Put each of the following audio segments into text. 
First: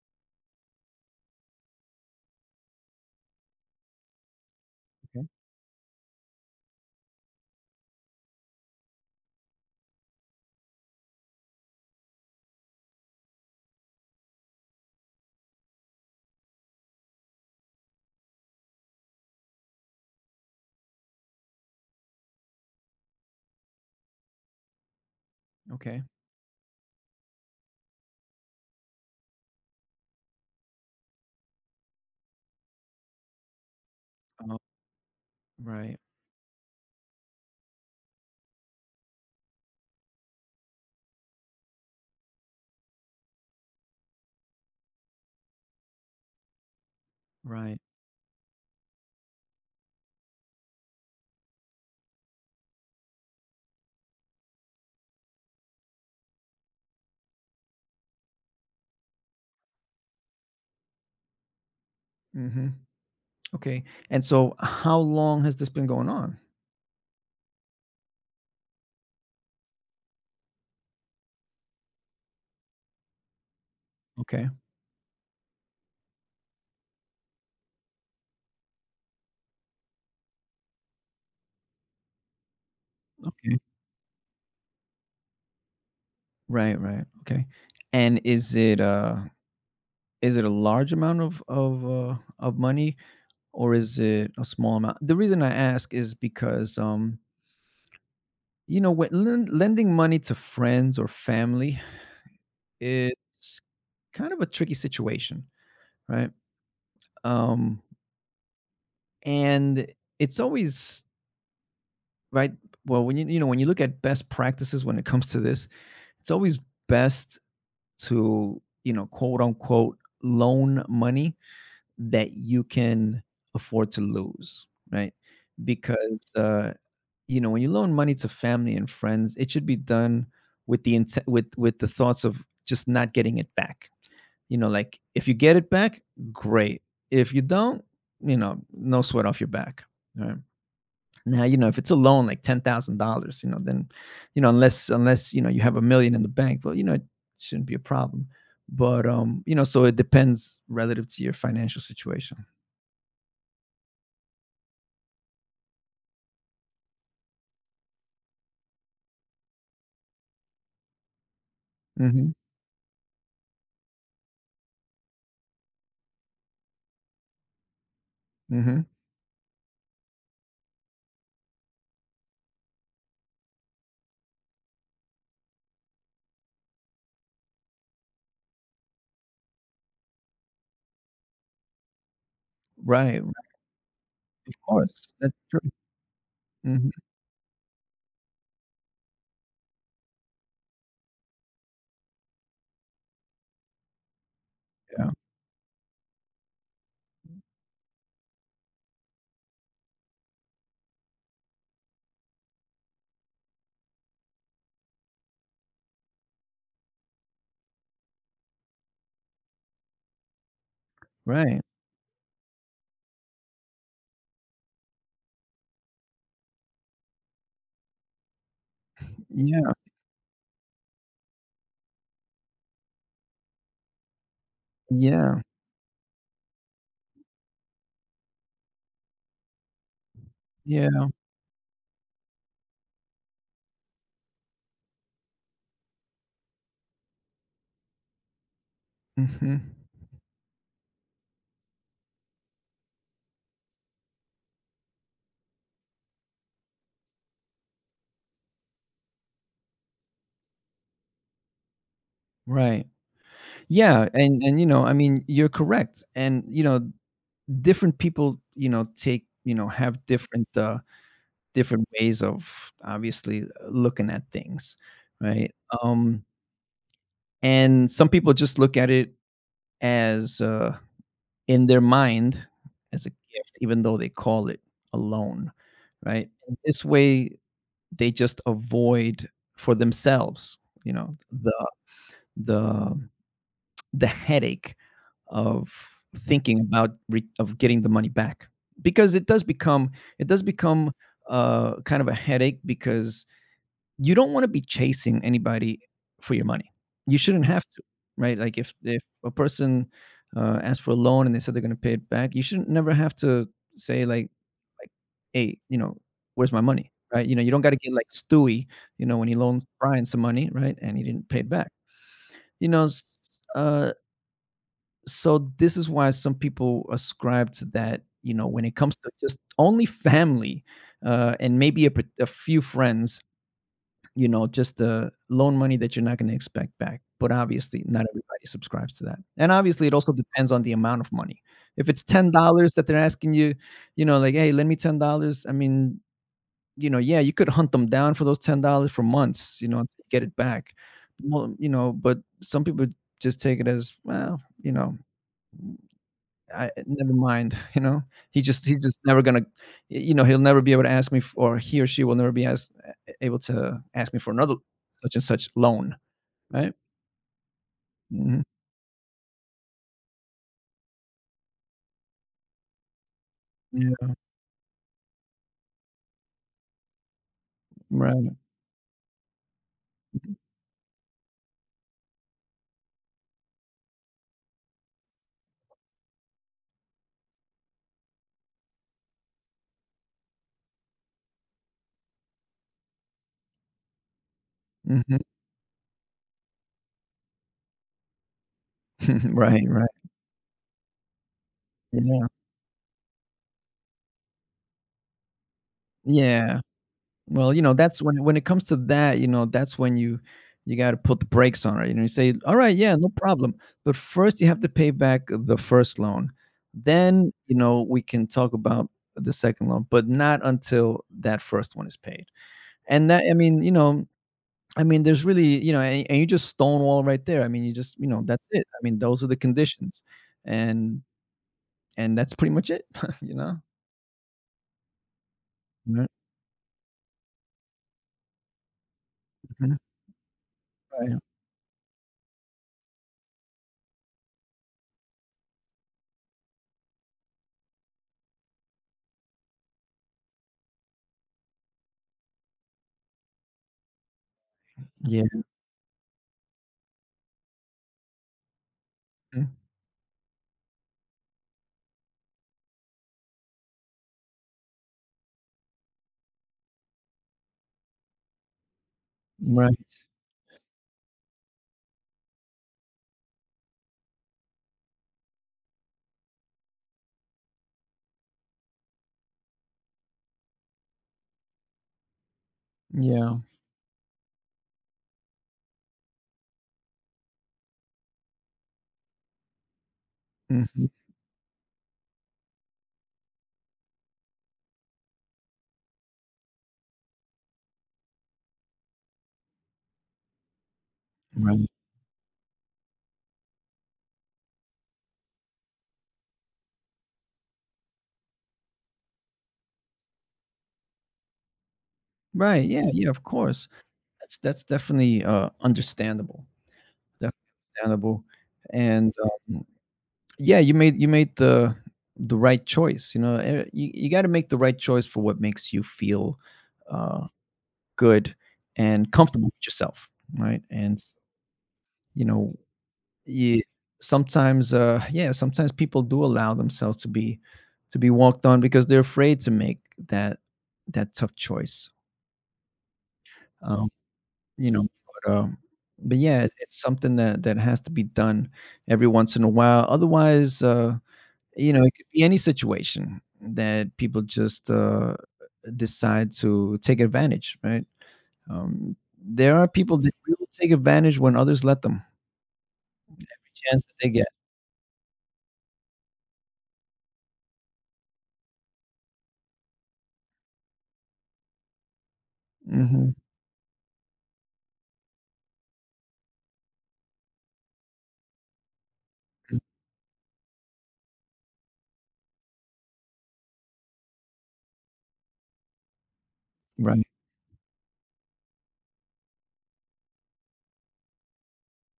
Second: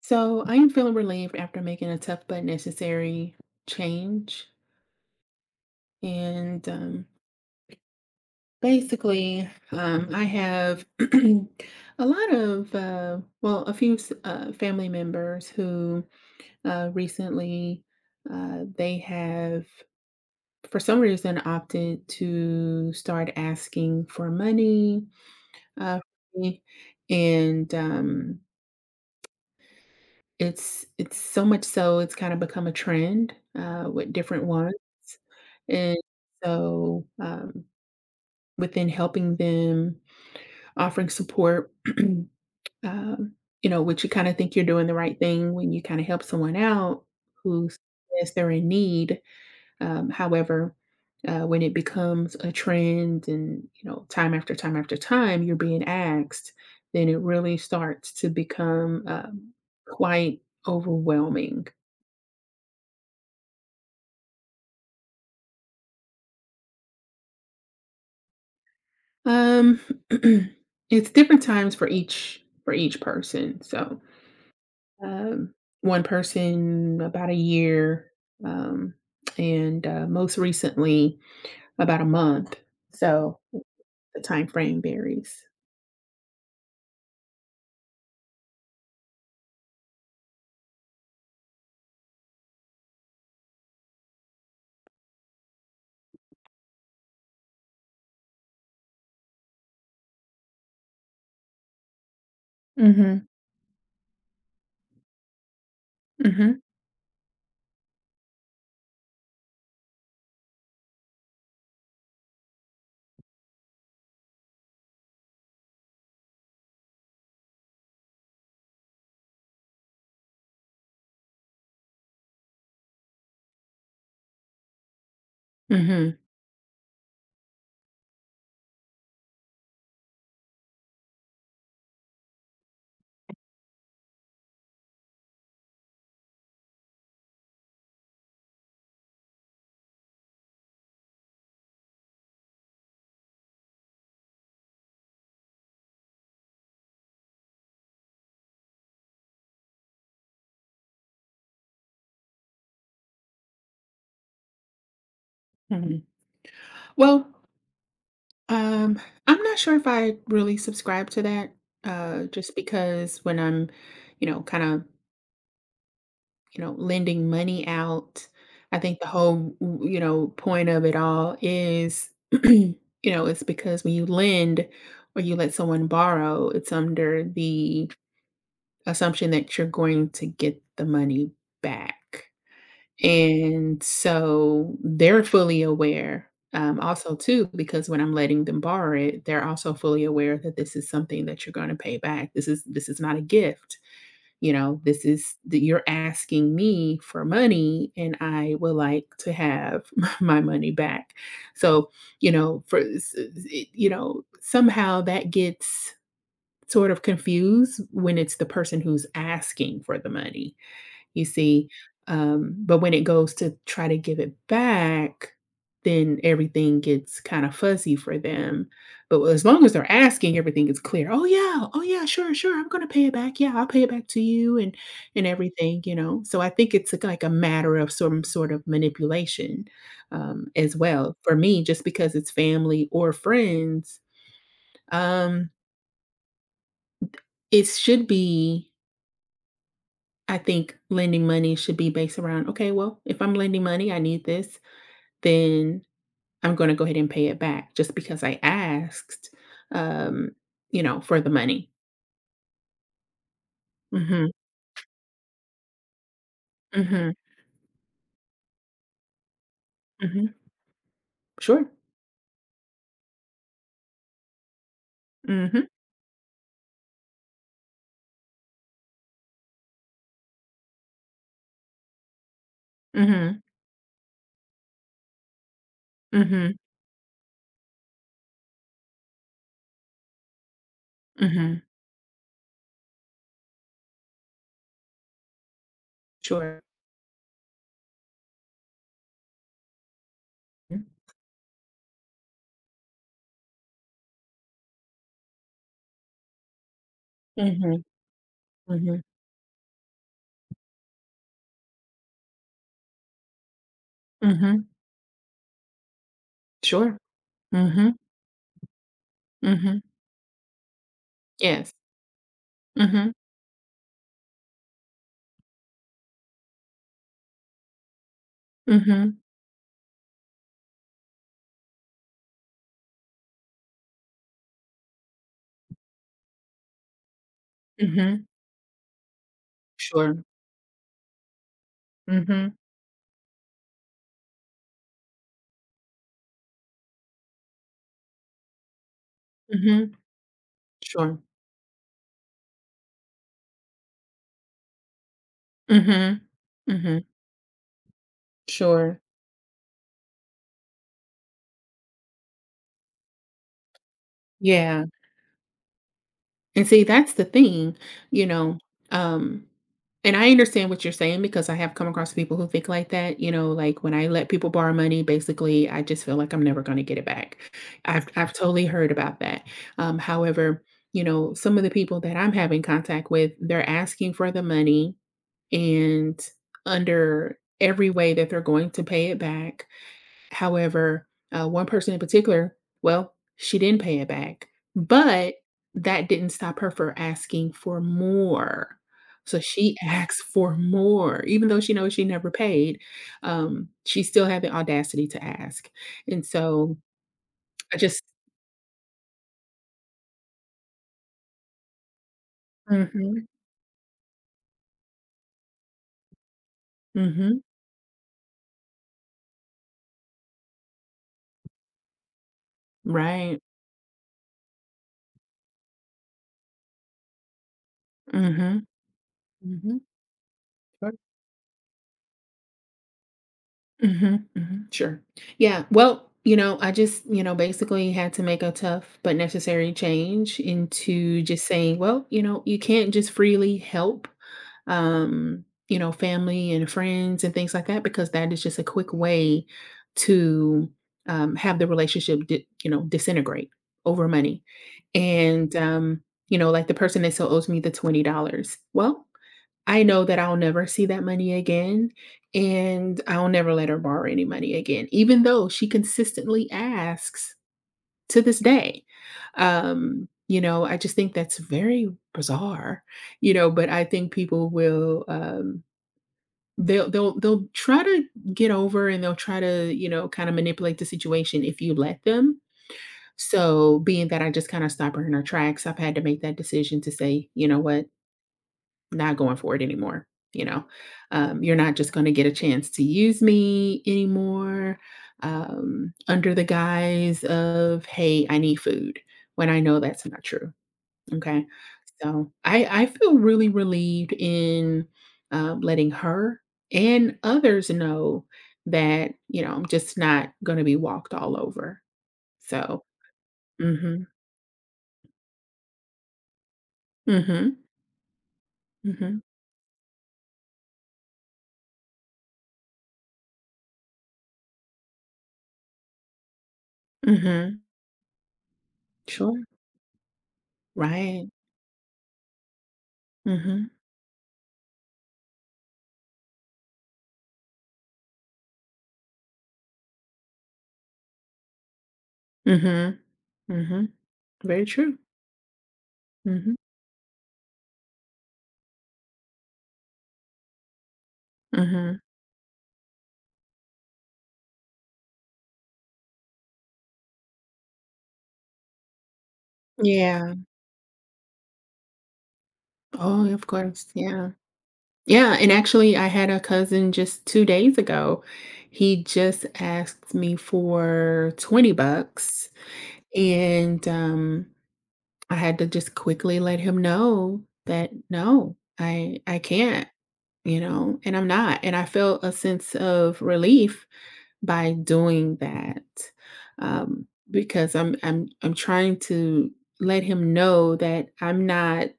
So I am feeling relieved after making a tough but necessary change. Okay, And basically, I have a lot of, a few family members who recently they have, for some reason, opted to start asking for money, okay. for me. And It's so much so it's kinda become a trend, with different Oh, ones, and right, so, um, within helping them, offering support. um, which you kinda think you're doing the right thing when you kinda help someone out who right. says they're in need. um, however, when it becomes a trend and, you know, time after time after time you're being asked, then it really starts to become, quite overwhelming. Mhm. Okay, and so how long has this been going on? Um, it's different times for each person. So, Okay, um, one person about a year, um, and most recently about a month. So okay. the time frame varies. Right, right, okay. And is it a large amount of money, or is it a small amount? The reason I ask is because, you know, when lending money to friends or family, Hmm it's kind of a tricky situation, right? hmm Um, and it's always. Right? Well, when you know, when you look at best practices when it comes to this, it's always best to, you know, quote unquote, loan money that you can afford to lose, right? hmm Because you know, when you loan money to family and friends, it should be done with the intent with the thoughts of just not getting it back. You know, like if you get it back, great. If you don't, you know, no sweat off your back. Right? Now, you know, if it's a loan like $10,000, you know, then, you know, unless, you know, you have a million in the bank, well, you know, it shouldn't be a problem. But, you know, so it depends relative to your financial situation. hmm Well, um, I'm not sure if I really subscribe to that. Hmm. Just because when I'm kind of, you know, lending money out. I Hmm. think the whole, you know, point of it all is, you know, it's because when you lend or you let someone borrow, it's under the assumption that you're going to get the money back. Right. And Of so course. they're That's true. fully aware. Hmm. Also, too, because when I'm letting them borrow it, they're also fully aware that this is something that you're going to pay back. This is not a gift, you know, this Yeah. is that you're asking me for money and I would like to have my money back. So, you know, for, you know, somehow that gets sort of confused when it's the person who's asking for the money. You Right. see? But when it goes to try to give it back, then everything gets kind of fuzzy for them. But as long as Yeah. they're asking, everything is clear. "Oh, yeah. Oh, yeah. Sure, sure. I'm gonna pay it back. Yeah, I'll pay it back to you," and Yeah. everything, you know? So I think it's, like, a matter of some sort of manipulation, as Yeah. well. For me, just because it's family or friends, um, it should be. Hmm. I think lending money should be based around, "Okay, well, if I'm lending money, I need this. Then I'm gonna go ahead and pay it back just because I asked, um, you know, for the money." Right. Yeah. Mhm, And, you know, I mean, you're correct. And, you know, mhm, different people, you know, take, you know, have mhm. different, Sure. different ways of obviously looking at things, right? Mhm, Um, and some people just look at it as in their mind as a mhm, gift, even though they call it a loan, right? mhm, This way, they just avoid for themselves, you know, mhm. the the the headache of thinking Sure. about of getting the money back because it does become it does Mhm, become kind of a headache because you don't wanna be chasing anybody for your money. You shouldn't have to, mhm, right? Like, if mhm, a person, asked for a loan and they said they're gonna pay it back, you shouldn't never have to say, like mhm. like, "Hey, you know, where's my money?" Sure. Right? You know, you don't gotta get Mhm, like Stewie, you know, when he loaned mhm. Brian some money, right, and he didn't pay it back. Yes. You know, s Mhm, uh, so this is why some people ascribe to that, you know, when it comes to mhm, just only family, and maybe a a few friends, you know, just the loan money that you're not gonna expect back, but obviously not mhm. everybody subscribes to that, and obviously it also Sure. depends on the amount of money. If it's Mhm, $10 that they're asking you, you know, like, "Hey, lend me $10," I mean, you know, yeah, you could hunt them down for those $10 for months, you know, to mhm. get it back. Sure. Well, you know, but some people just take it as, well, you know, Mhm, I eh, mhm. never mind, you know? He's just Sure. never gonna, you know, he'll never be able to ask me f or he or she will never be asked able to ask me for another Yeah. such and such loan, And right? see, that's the thing, you Mhm. know, um, and I understand what you're saying because I have come across people who think like that. You know, like when Yeah, I let people borrow money, basically, I just feel like I'm never going to get it back. I've right. totally heard about that. However, you know, some of the people that I'm having contact with, they're asking for the money and under every way that they're going to pay it back. However, one person in particular, well, she didn't pay it back, Mhm. but that didn't stop her from asking for more. So Right, she right. asked for more, even though she knows she Yeah. never paid. She still had the audacity to ask, and Yeah. so Well, you know, I just that's when it comes to that, you know, that's when you gotta put the brakes on it, you know, you say, "Alright, yeah, no Mhm, problem." But first, you have to pay back the first loan. Then, mhm, you know, we can talk about the second loan, but not until that first one is paid. And that I right, mean, you know, I mean, there's really, you know, and you just stonewall right there. I mean, you just, you know, that's mhm, it. I mean, those are the mhm. conditions, and and that's pretty much it, you know? Mhm, mhm, sure. Yeah, Right, well, you know, I basically had to make a tough but necessary mhm, change right. into just saying, well, you know, you can't just freely help, you know, family and friends and things like that because that is just a quick way to, have the relationship, you know, disintegrate over money. Yeah, And, you know, like the person that still owes me the $20. Well, mhm, I know that I'll never see that money again, and I'll never let her borrow any money again, even though she consistently asks to this day. right, You know, I just think that's very bizarre, you know, but I think people will they'll try to get over and they'll try to, you know, kind of manipulate the situation if you let them. yeah, So being that I just kind of stop her in her tracks, I've had to make that decision to say, you know what, not going for it anymore. You know, mhm, you're not just going to get a chance to use me anymore, under the guise of, hey, I need food when I know that's not true. Okay. right. So I feel really relieved in, letting her and others know that, you know, I'm just not going to be walked all over. Right, So, yeah, yeah, of course. mm That's definitely, understandable, hmm, mm definitely hmm, understandable, mm and, hmm, um, yeah, you made the right choice, you know, eh, you gotta make the right choice for what makes you feel, mm uh hmm, good and sure. comfortable with yourself, right? And Right. you know, Mm hmm, you, sometimes, yeah, sometimes people do allow themselves to be walked on because they're afraid to make that that tough choice. mm hmm, mm hmm. Um, Very you know, true. but, um, but yeah, it- Mhm. it's something that that has to be done every once in a while. Otherwise, you know, it Mhm. could be any situation that people just decide to take advantage, right? There are people that Yeah. really take advantage when others let them. Oh, of Chance course, that they get. yeah. Yeah, and actually, I had a cousin just 2 days ago. He just asked me for 20 bucks, Mhm, and, I had to just quickly let him know that, "No, I mm, can't," you know, and I'm not, and I felt a sense of relief by doing that, right, because I'm trying to let him know that I'm not,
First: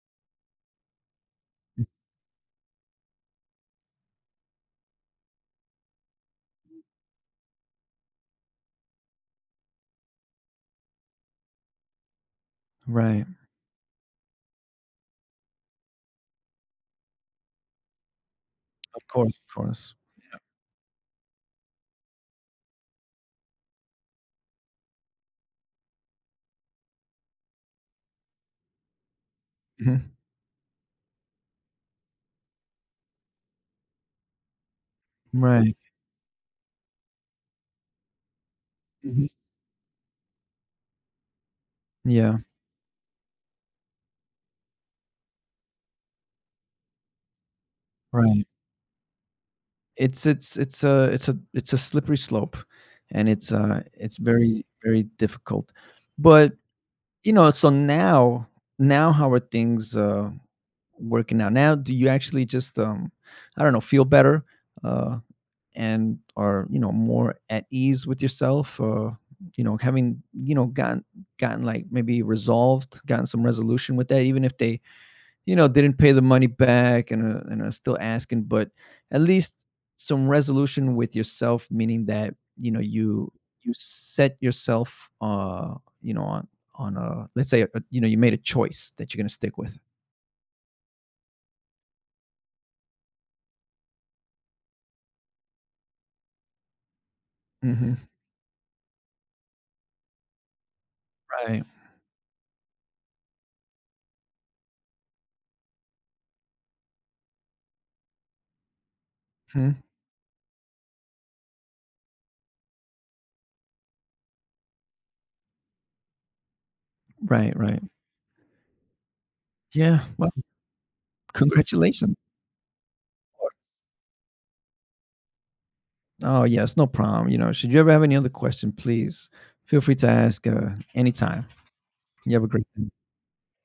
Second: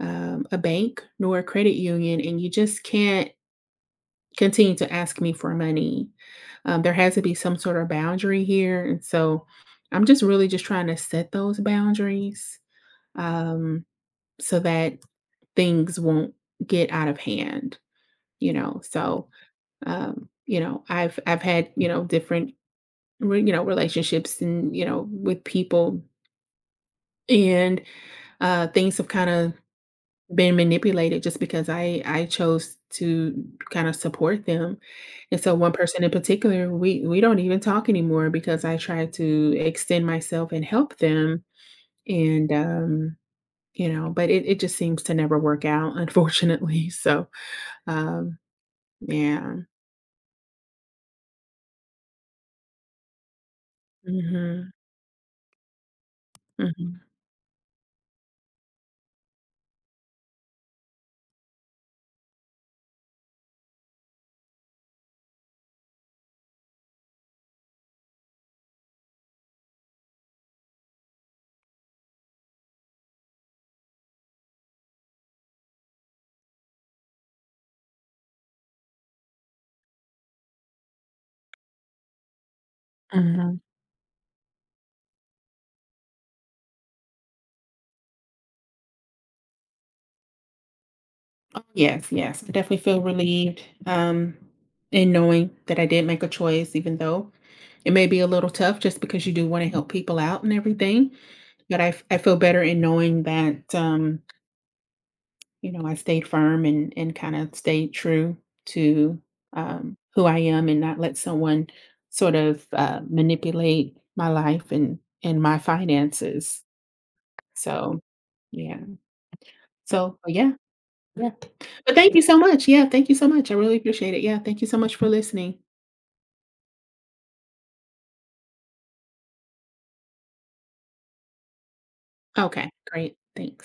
a bank nor a credit mm, union, and you just can't continue to ask me for money. There has to be some sort of boundary here, and so I'm just really just trying to set those boundaries, right. um, so that things won't get out of hand. You know, Of so course, of course. You know, I've had, you know, different you know, relationships, and you know, with people, and things have kind of Mhm, been manipulated just because I chose to kind of support them. And so one right, person in particular, we don't even talk anymore because I try mhm, to extend myself and help them. yeah, And um, you know, but it just seems to never work out, unfortunately. So um, right. yeah. It's it's a slippery slope, and it's very, hmm very difficult. But, hmm you know, so now now how are things, working out? Now do you actually just, I don't know, feel better? Uh and are you know more at ease with yourself you know having you know gotten gotten like maybe resolved gotten some resolution with that even if they you know didn't pay the money back and are still asking but at least some resolution with yourself meaning that you know you hmm you set yourself you know on a let's say you know you made a choice that you're going to stick with. Oh, yes, yes. I definitely feel relieved, in knowing that I did make a choice, even though it Hmm, may be a little tough just because you do want to help people out and everything. right. But I feel better in knowing that, you know, I stayed firm and kind of stayed true to, Hmm, who I am, and not let someone sort of, manipulate my life and my finances. right, right, So, yeah. yeah. So, Well, yeah. Yeah. But thank congratulations. you so much. Yeah, thank you so much. I really appreciate it. Yeah, thank you so much for listening. Oh, yes, no problem. You know, should you ever have any other question, please feel free to ask anytime. You have a great Okay, day. great. Thanks.